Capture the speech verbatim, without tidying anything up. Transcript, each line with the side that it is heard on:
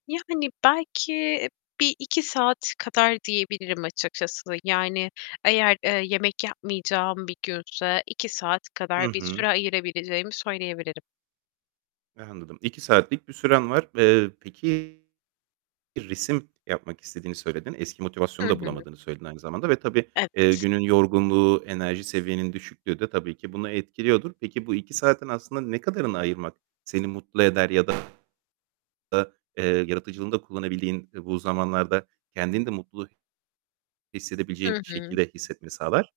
left: Yani belki bir iki saat kadar diyebilirim açıkçası. Yani eğer, eee, yemek yapmayacağım bir günse iki saat
right: Hı
left: kadar bir
right: hı.
left: süre ayırabileceğimi söyleyebilirim.
right: Anladım. iki saatlik bir süren var. Eee, peki, resim yapmak istediğini söyledin. Eski
left: Hı
right: motivasyonu da
left: hı.
right: bulamadığını söyledin aynı zamanda ve tabii, eee,
left: Evet.
right: günün yorgunluğu, enerji seviyenin düşüklüğü de tabii ki bunu etkiliyordur. Peki bu iki saatin aslında ne kadarını ayırmak seni mutlu eder ya da, eee, yaratıcılığını da kullanabildiğin, eee, bu zamanlarda kendini de mutlu hissedebileceğin
left: Hı hı.
right: şekilde hissetmeni sağlar?